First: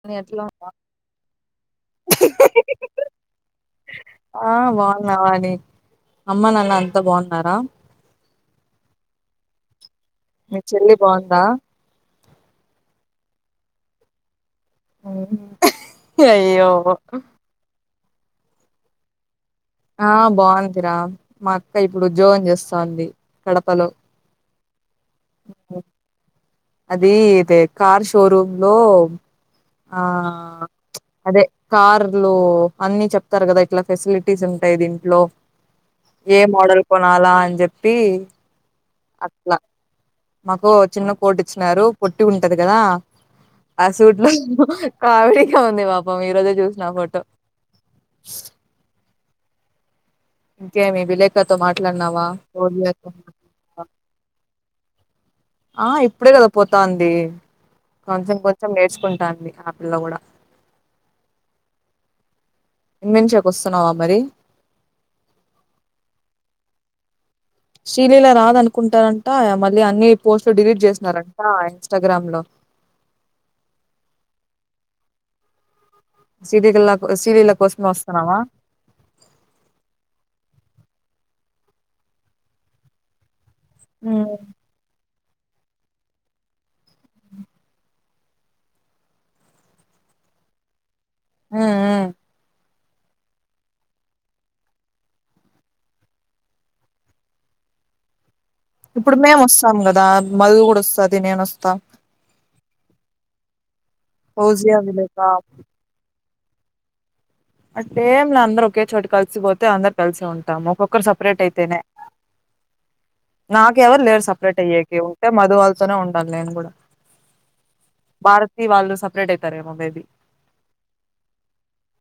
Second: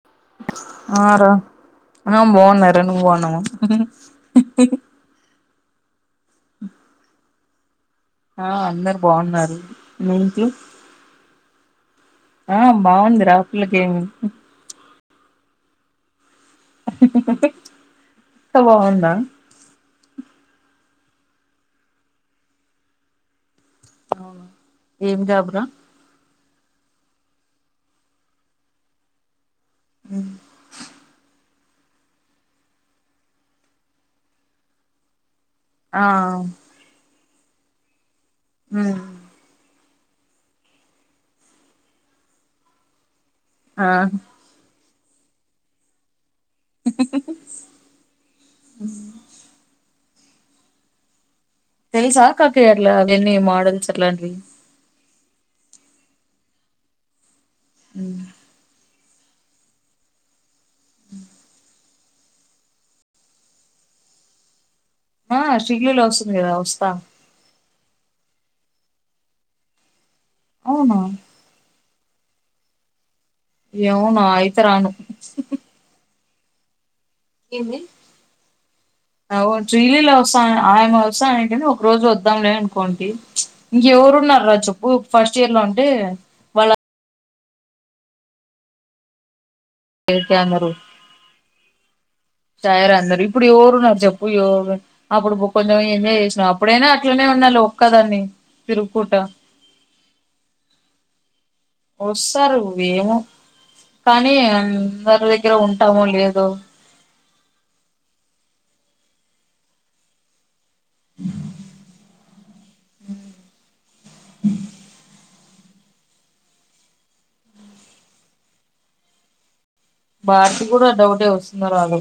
కానీ అట్లే ఉందా ఆ రా ఆ బాగున్నారు నువ్వు బాగున్నావా ఆ బాగున్నావాని అమ్మ నాన్న అంతా బాగున్నారా ఆ అందరు బాగున్నారు మీ చెల్లి బాగుందా ఆ బాగుందిరా పిల్లకేమి అయ్యో అత్త బాగుందా ఆ బాగుందిరా మా అక్క ఇప్పుడు ఉద్యోగం చేస్తాంది కడపలో ఏం జాబురా అది ఇదే కార్ షోరూమ్ లో ఆ ఇచ్ అదే కార్లు అన్ని చెప్తారు కదా ఇట్లా ఫెసిలిటీస్ ఉంటాయి దీంట్లో ఆ ఏ మోడల్ కొనాలా అని చెప్పి ఉమ్ అట్లా మాకు చిన్న కోటు ఇచ్చినారు పొట్టి ఉంటది కదా ఆ సూట్ లో కావిడిగా ఉంది పాపం మీరోజు చూసిన ఫోటో ఇంకేమి విలేకతో మాట్లాడినావా తెలుసా కాకయ్య అట్లా పోలియాతోట్ అవన్నీ మోడల్స్ అట్లాంటివి ఆ ఇప్పుడే కదా పోతాంది కొంచెం కొంచెం నేర్చుకుంట ఆ పిల్ల కూడా హ్మ్ ఇమెంచక వస్తున్నావా మరి ఆ శగలేలో వసంది కథ వస్థ షీలీల రాద అనుకుంటారంట మళ్ళీ అన్ని పోస్ట్లు డిలీట్ అవునా చేసినారంట ఇన్స్టాగ్రామ్ లో ఏమో నా అయితే రాను సీధే కలాక శ్రీలీల వాస్త ఆయమ వసా ఏంటనే ఒక రోజు వద్దాంలే అనుకోండి ఇంకెవరు ఉమ్, ఉన్నార రా చెప్పు ఫస్ట్ ఇయర్ లో అంటే వాళ్ళ కమెరుూ మ్మ్ టయర్ అందరు ఇప్పుడు ఎవరు ఉన్నారు చెప్పు ఎవరు అప్పుడు కొంచెం ఎంజాయ్ చేసినావు అప్పుడైనా అట్లనే ఉన్నారు నే ఒక్కదాని ఇప్పుడు మేము వస్తాం కదా మధు కూడా వస్తది నేన వస్తా వస్తారువేమో కానీ ఫౌజియా అందరి విలేక దగ్గర ఉంటాము లేదో అట్ట ఏం లా అందరూ ఒకే చోటి కలిసిపోతే అందరు కలిసి ఉంటా ఒక్కొక్కరు సపరేట్ అయితేనే నాక ఎవరు లేరు సపరేట్ అయ్యక మధు వాళ్ళతోనే ఉండాలి నేను కూడా భారతీ వాళ్ళు సపరేట్ అవుతారేమో భారతి కూడా డౌట్ ఏ వస్తుందో రాదో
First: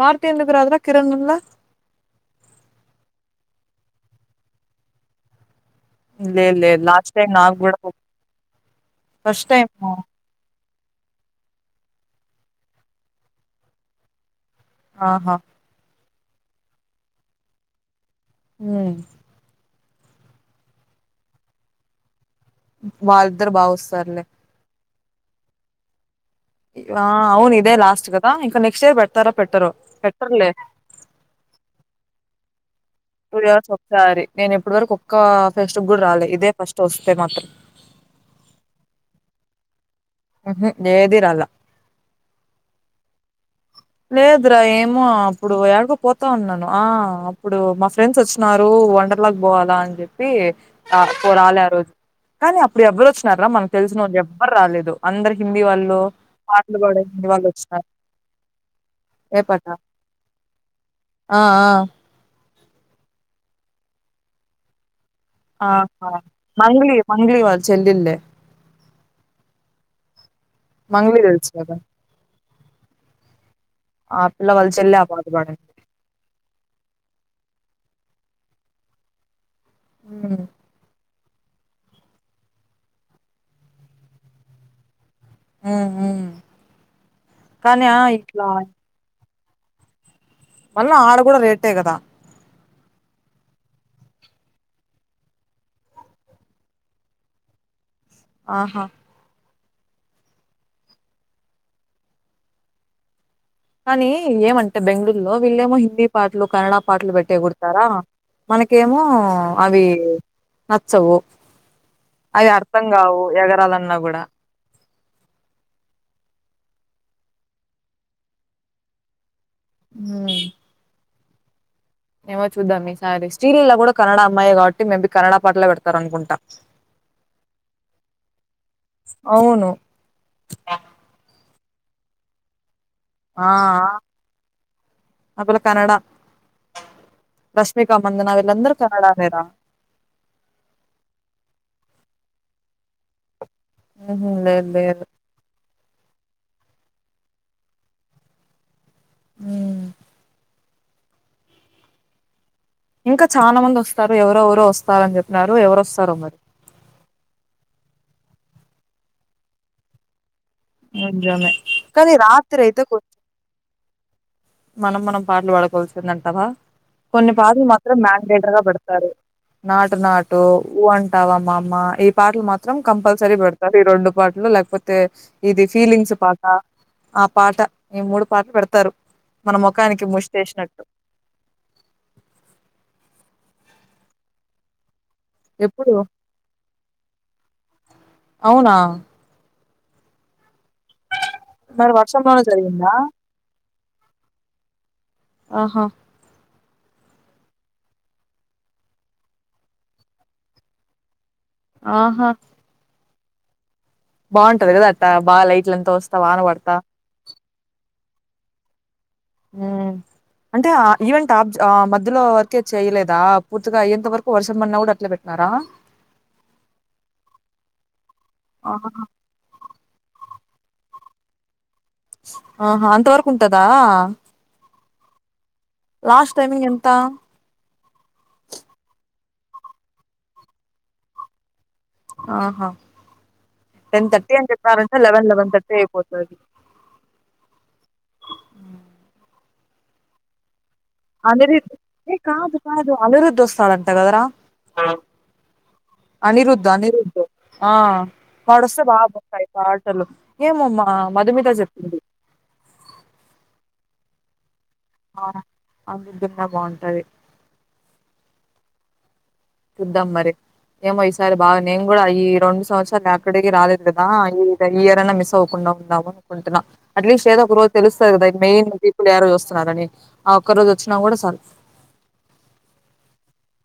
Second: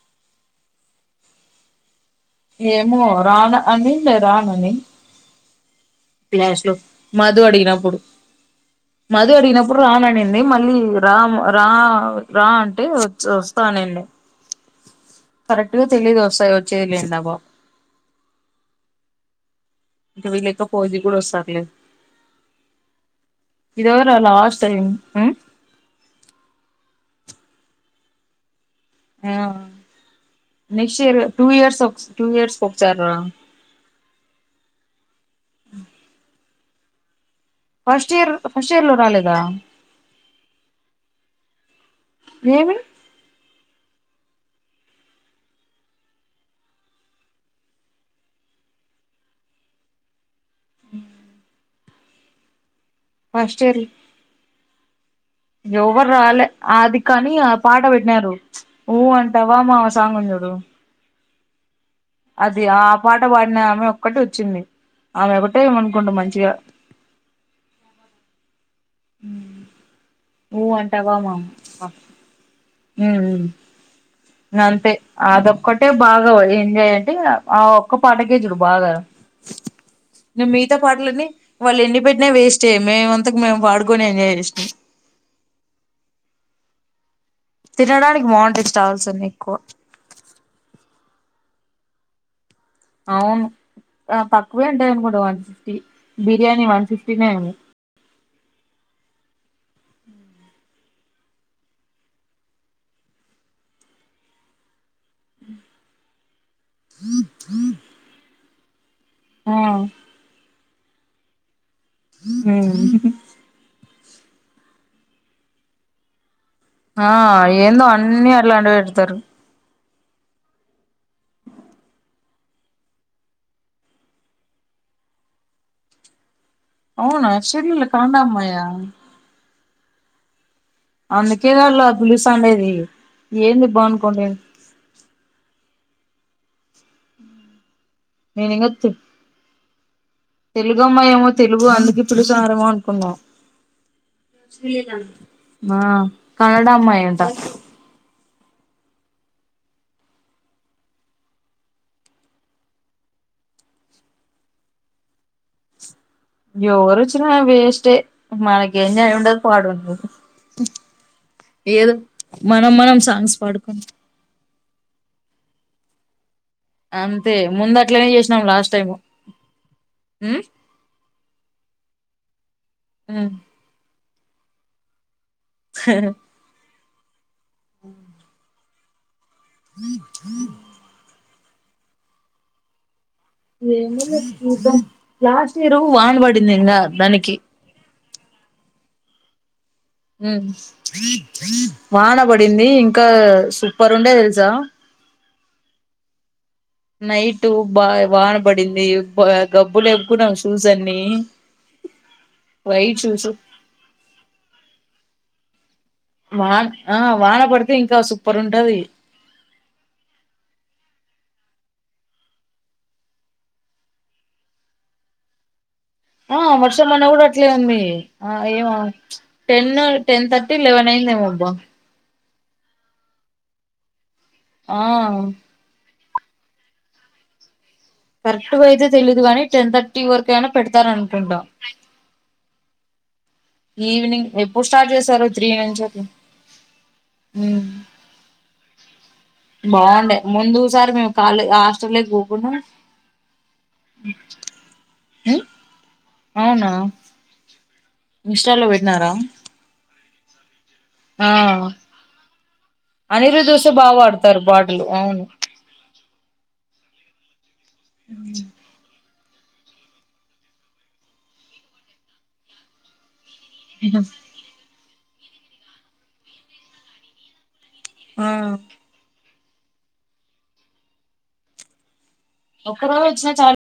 భారతి ఎందుకు రాదు రా కిరణ్ ఉండాల ఏమో రాన అనిందా రానని లేదు క్లాస్ లో లేదు లాస్ట్ టైం మధు నాకు కూడా అడిగినప్పుడు మధు ఫస్ట్ టైం అడిగినప్పుడు రాననింది మళ్ళీ రామ్ రా రా అంటే వ వస్తానండి ఆహా తెలి దోసయి వచ్చేదిలిన్నప్ప మ్మ్ ఇకా వీళక పోది కూడా వస్తదిలే వాళ్ళిద్దరు ఇదర బాగొస్తారులే లాస్ట్ టైం ఆ అవును ఇదే లాస్ట్ గదా ఇంకా నె స్ట్ పెడతారో పెట్టరో పెట్టర్లే నెక్స్ట్ ఇయర్ టూ ఇయర్స్ ఒక టూ ఇయర్స్ ఒకసారి రా టూ ఇయర్స్ ఒకసారి నేను ఇప్పటి వరకు ఒక్క ఫెస్టి కూడా రాలే ఇదే ఫస్ట్ ఒస్తే మాత్రం ఫస్ట్ ఇయర్ ఫస్ట్ ఇయర్ లో రాలేదా మ్మ్ హ్మ్ ఏది రాలా ఏమి లేదురా ఏమో అప్పుడు ఎడకో పోతా ఉన్నాను ఆ అప్పుడు మా ఫ్రెండ్స్ ఒచ్చినారు నువ్ వండర్లాకు బొవాలా అని జెప్పి అ రాలే ఆ రోజు కానీ అప్ ఇప్పుడు ఎవ్వరు ఒచ్చినారా ఫస్ట్ మనకు ఇయర్ తెలిసిన ఒళ్ళు ఎవ్వరు రాలేదు అందరు హిందీ వాళ్ళు ఎవరు రాలే పాటలు అది బాడే హిందీ కానీ వాళ్ళ ఆ ఒచ్చిన పాట పెట్టినారు ప్చ్ ఊ అంటావ మామ సాంగ్ వుంది చూడు ఆ ఆ అది ఆ పాట బాడిన ఆమె ఒక్కటి ఒచ్చింది ఆహా మంగ్లీ మంగ్లీ వాళ్ళ చెల్లెలే మ్మ్ ఊ అంటవా మా తెలుసు కదా అ మ్మ్ మ్మ్ ఆ పిల్ల వాళ్ళ అంతే చెల్లె ఆ పాట పాడింది అదొక్కటే బాగా ఎంజయంటే ఇగ ఆ ఒక్క పాటకే జూడు బాగా హ్మ్ ఇగా మిగతా పాటలన్ని వాళ్ళు ఎన్ని పెట్నా వేస్టే మేమంతకు మేము పాడుకొని ఎంజాయ్ జేసినం ఉ ఉం తినడానికి బాగుంటయి స్టాల్స్ అన్ని ఎక్కువ మళ్ళ ఆడ గూడ రేటే కదా అవును ఆ తక్కువే ఉంటయ్ అనుకుంట వన్ ఫిఫ్టీ బిర్యానీ వన్ ఫిఫ్టీనే ఉంది ఆహా కానీ ఏమంటే బెంగళూరులో వీళ్ళేమో హిందీ పాటలు కన్నడ పాటలు పెట్టీ ఎగురుతారా మనకేమో అవి నచ్చవు అది అర్థం కావు ఎగరాలన్నా గుడా ఆ ఏందో అన్ని అట్లాంటివి పెడతరు ఊమ్ ఏమో చూద్దాం ఈసారి శ్రీ లీల గూడా కన్నడ అమ్మాయి కావట్టి మేబీ కన్నడ పాటలే పెడతారు అనుకుంట అవునా శ్రీ లీల కన్నడ అమ్మాయా అవును. అందుకే గద పిలుస్తా ఉండేది ఆ ఆ పిల్ల కన్నడా రష్మికమందన వీళ్లందరు కన్నడానే రా తెలుగమ్మయేమో తెలుగు అందుకి పృచారం అనుకున్నాం ఉహు లేద్ లేేదు ఆ కన్నడ అమ్మాయంట ఊమ్ ఇంకా చానా మంది ఒస్తారు ఎవరెవరు ఒస్తారని చెప్పినారు ఎవరు ఓస్ ఎవరొచ్చిన వేస్ట్ ఏ మనకు ఎంజాయ్ ఉండదు పాడు ఉండదు నిజమే. ఏదో కానీ మనం రాత్రయితే మనం కొంచెం సాంగ్స్ పాడుకుని మనం మనం పాటలు పాడుకోవాల్సిందంటావా కొన్ని అంతే పాటలు ముందు మాత్రం అట్లనే చేసినాం మ్యాండేటర్గా లాస్ట్ టైము పెడతారు నాటు నాటు ఉమ్ ఊ అంట్ అంటావా మమా ఈ పాటలు మాత్రం ఉమ్ కంపల్సరీ పెడతారు ఈ రొండు పాటలు లేకపోతే ఇది ఫీలింగ్స్ పాట ఆ పాట ఈ మూడు పాటలు పెడతారు మన ముఖానికి ముష్టెషినట్టు చూద్దాం లాస్ట్ ఇయర్ ఎప్పుడు? వాన పడింది ఇంగా దానికి అవునా ఉమ్ మరి వాన వర్షంలోనే బడింది జరిగిందా? ఇంకా సు సూపర్ ఉండే తెలుసా ఆహా నైట్ బా వాన పడింది గబ్బు లేప్పుకున్నాం షూస్ అన్ని ఆహా! వైట్ షూస్ బావుంటది గదా! అట్టా బాగా లైట్లంతా వస్తా వాన పడతా. ఆ వాన పడితే ఇంకా సు పర్ ఉంటాది ఉ అంటే ఆ ఈవెంట్బ్ ఆ మధ్యలో వరకే చేయలేదా పూర్తిగా అయ్యేంత వరకు వర్షం పడిన కూడా అట్లే పెట్టిన రా ఆ వర్షం అన్నా కూడా అట్లే ఉంది ఆ ఏమ ఆహా! టెన్ టెన్ థర్టీ ట్టి లీవెన్ అయిందేమో అబ్బా ఆహా అంత వరకు ఉంటదా ఆ లాస్ట్ టైమింగ్ ఎంత కరెక్ట్గా అయితే తెలీదు గానీ టెన్ థర్టీ వరకు అయినా పెడతారూ అంటుంటా ఆహా టెన్ ఈవినింగ్ థర్టీ అని ఎప్పుడు స్టార్ట్ చెప్పారంటే చేశారు లెవెన్ త్రీ లెవెన్ థర్టీ నుంచి అట్లా అయిపోతది బాగుండే ముందు సారి మేము కాలే అనిరిద్ హాస్టల్లోకి ఏ పోకుండా కాదు కాదు అనిరుద్ వస్తాడంట గదరా ఉమ్ అనిరుద్ అవునా అనిరుద్ ఆ ఇన్స్టాలో వాడొస్తే బా పెట్టినారా బతాయి పాటలు ఏమమ్మా ఆ అనిరుదొస్తే బా బాడుతారు బాడ్ ఆ అందిద్దున్నా బాగుంటాయి ఊ తిందాం మరి ఏమో ఈసారి బాగ నేను గుడా ఈ రొండు సంవత్సరాలు లేక ఇక్కడికి రాలేదు గదా ఇక ఇయర్ అన్నా మిస్ అవకుండా ఉందాము అనుకుంటున్నా అట్లీస్ట్ ఏదో ఒక రోజు తెలుస్తాది ఆ కదా మెయిన్ పీపుల్ ఎరోజు వస్తున్నారని ఆ ఒక్క రోజు వచ్చినా కూడా సల్ ఒక్క రోజొచ్చినా చాలు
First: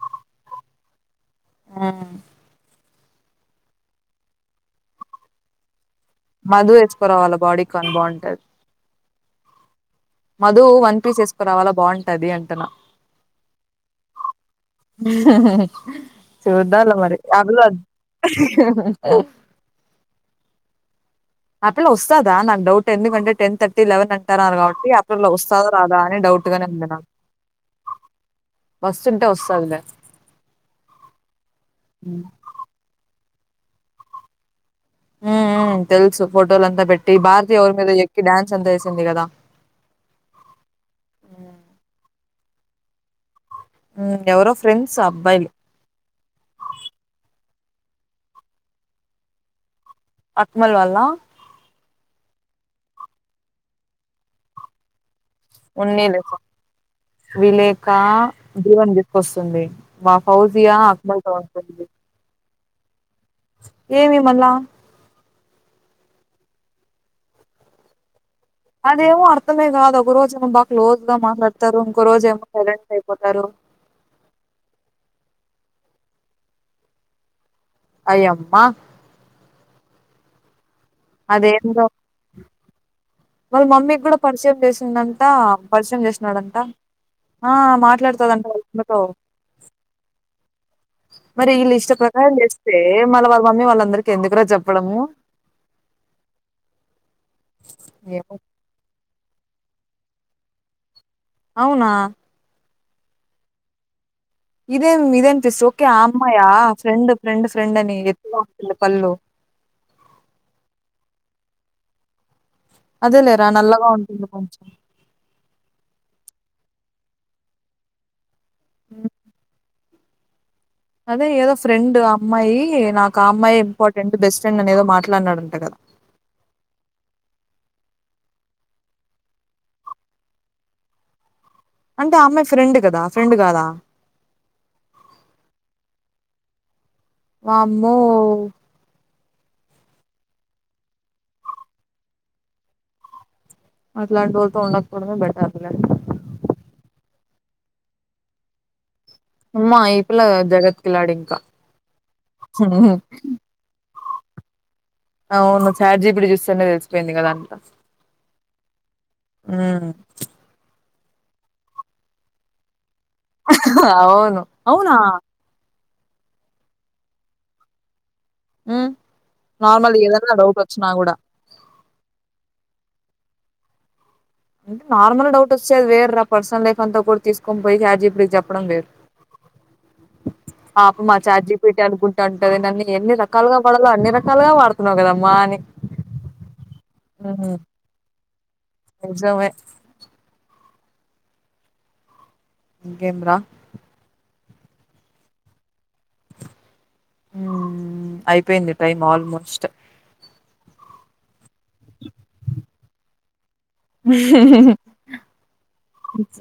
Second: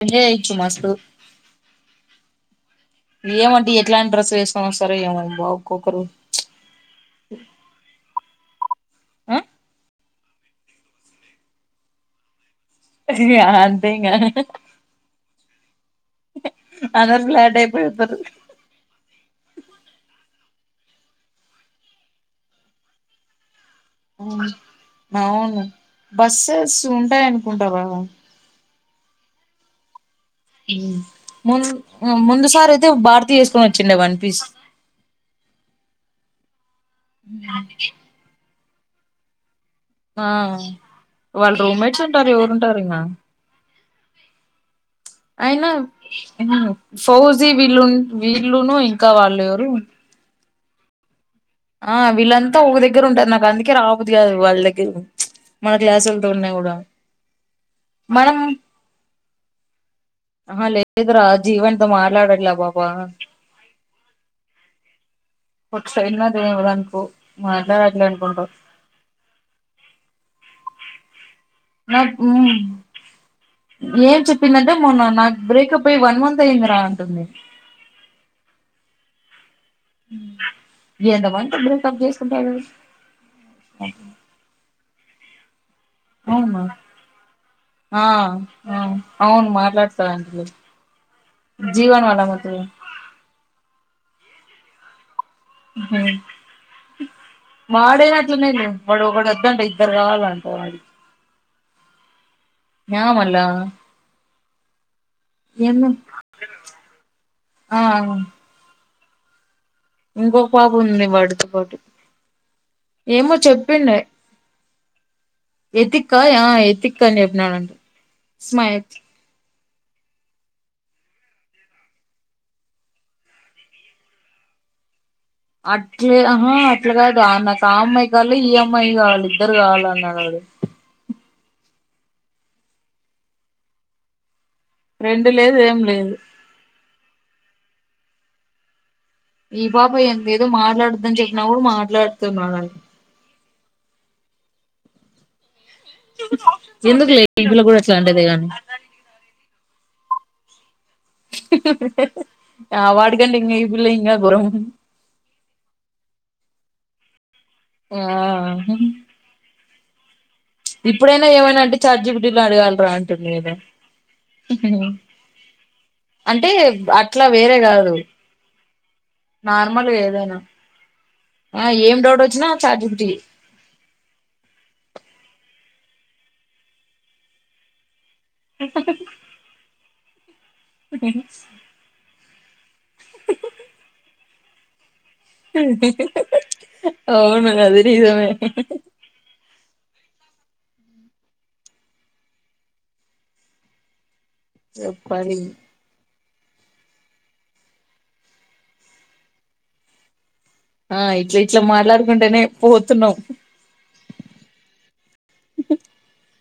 ఆ ఏమంటే ఎట్లాంటి డ్రెస్సులు వేసుకోని వస్తారో ఏమ బా ఒక్కొక్కరు మధు ఎచ్కోరావాల బాడీ కాన్ బాగుంట మధు వన్ పీస్ వేసుకోరావాలా బాగుంటది అంటున్నా అంతే ఇంగా చూద్దాంలే మరి అందరు ఫ్లాట్ అయిపోతారు [unintelligible] ఆపిల్ల వస్తాదా నాక్ డౌట్ ఎందుగంటే టెన్ థట్ లెవెన్ అంటాన్నారు కాబట్టి ఆప్పిల అవును వస్తదా రాదా అని డౌట్ గానే బస్సెస్ ఉంది నాకు ఉంటాయి అనుకుంటా కదా వస్తుంటే వస్తాదిలే మున్ ముందు సారి అయితే భారతీ వేసుకొని వొచ్చుండే వన్ పీస్ ఉం ఉమ్ తెలుసు ఫోటోలంతా పెట్టి భారతి ఎవరి మీదో ఎక్కి డాన్స్ అంతా ఏసింది గదా ఆ వాళ్ళు రూమ్మేట్స్ ఉంటారు ఎవరు ఉంటారు ఇంగ ఎవరో ఫ్రెండ్స్ అబ్బాయిలు అయినా ఫౌజ్ వీళ్ళున్ వీళ్ళును ఇంకా వాళ్ళు ఎవరు అక్మల్ వాల్ల ఆ వీళ్ళంతా ఒక దగ్గర ఉంటారు నాకందుకే రాబుద్ది గాదు వాళ్ళ్ దగ్గి మా క్లాసోల్తో ఉన్నా గుడా విలేక ధ్రువన్ తీసుకొస్తుంది మా ఫౌజియా అక్మల్తో వస్తుంది లాడల్ల బాబా ఏమి మళ్ళా కొట్సైన్నదేవర అంకు మాట్లాడట్లే అనుకుంటవ్ అదేమో అర్థమే గాదు ఒక రోజేమో బా క్లోజ్ గా మాట్లాడ్ నాకుం ఏం చెప్పిందంటే మొన్న నాకు బ్రేకప్ అయి వన్ మంత్ అయిందిరా అంటుంది అయ్యమ్మా ఎంతమందితో అదేందో బ్రేకప్ చేసుకుంటాదే ఉన్నంత పరిచయం చేసినాడంట ఆ ఆ మాట్లాడుతాదంట ఆ వాళ్ళన్నతో అవును మాట్లాడతాంటిలే మరి వీళ్ళు ఇష్ట జీవన్ వాళ్ళ ప్రకారం అమ్మతో చేస్తే మళ్ళ వాళ్ళ మమ్మీ వాళ్ళందరికి ఎందుకురా చెప్పడము మాడే ఏమో అట్లున్నీలే వాడొకడు ఇద్దంట ఇద్దర గావాలంట వాది అవునా న్యామల్ల ఇదేం ఇదేన్ తీస్ ఓకే ఆ అమ్మాయ ఫ్రెండ్ ఫ్రెండ్ ఫ్రెండు ఆ అని [inaudible] పల్లో ఇంకొక పాప ఉంది వాడితో పాటు ఏమో అదేలేరా నల్లగా చెప్పిండే ఉంటుంది కొంచెం ఎతిక్ ఆ ఎతిక్ అని చెపినానంటు ఇస్మాయత్ అదే ఏదో ఫ్రెండ్ అమ్మాయి నాకు ఆ అమ్మాయే ఇంపార్టెంట్ బెస్ట్ ఫ్రెండ్ అని ఏదో మాట్లా అట్లే రమ్మను అట్ల కాదు ఆన ఆ అమ్మాయి కన్న ఈ అమ్మాయే బాగుంది ఇద్దరు కావాల అన్నారు అంటే అమ్మాయి ఫ్రెండ్ కదా ఫ్రెండ్ కాదా ఫ్రెండు లేదు ఏం లేదు వామ్మో ఈ పాప ఎంత ఏదో మాట్లాడద్దు అని చెప్పిన కూడా మాట్లాడుతున్నాడంట మాట్లాడకుండా [inaudible] పెట్టు ఆ పిల్లోనికి ఎందుకు లేదు [unintelligible] లో కూడా అట్లే అంటంది గా అమ్మా ఈ పిల్ల [unintelligible] హ్మ్. [unintelligible] నేర్పిల్ల ఇంక బాగుంటుంది అవును చాట్ జీ పీ టీ చూస్తేనే తెలిసిపోయింది కదా అంతా [unintelligible] మ్మ్ ఇప్పుడేనా ఏమైనా అంటే చాట్ జీపీటీలో అడగగలరా అవును అవునా అంటే అట్లా వేరే కాదు హ్మ్. నార్మల్ గా ఏదన్నా ఏదైనా డౌట్ వచ్చినా గూడా ఆ ఏం డౌట్ వచ్చినా చాట్ జీపీటీ నార్మల్ డౌట్ వచ్చేది వేరు పర్సనల్ లైఫ్ అంతా కూడా తీసుకొనిపోయి చాట్ జీపీ టీకి చెప్పడం వేరు పాపం ఆ చాట్ జీపీటీ అనుకుంటాంటది నన్ని ఎన్ని రకాలుగా పడలో అన్ని రకాలుగా వాడుతున్నావు కదా అవును ఉహు కదా అది నిజమే నిజమే ఇంకేం రా చెప్పాలి మ్మ్ అయిపోయింది టైం ఆల్మోస్ట్ ఆ ఇట్లా ఇట్లా మాట్లాడుకుంటేనే పోతున్నాం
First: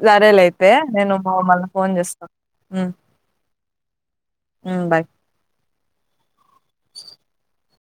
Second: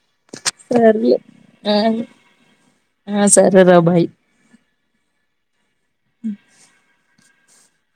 సరేలే అయితే నేను మళ్ళ ఫోన్ చేస్తాను మ్మ్ సరే రా బాయ్ మ్మ్ బాయ్ మ్మ్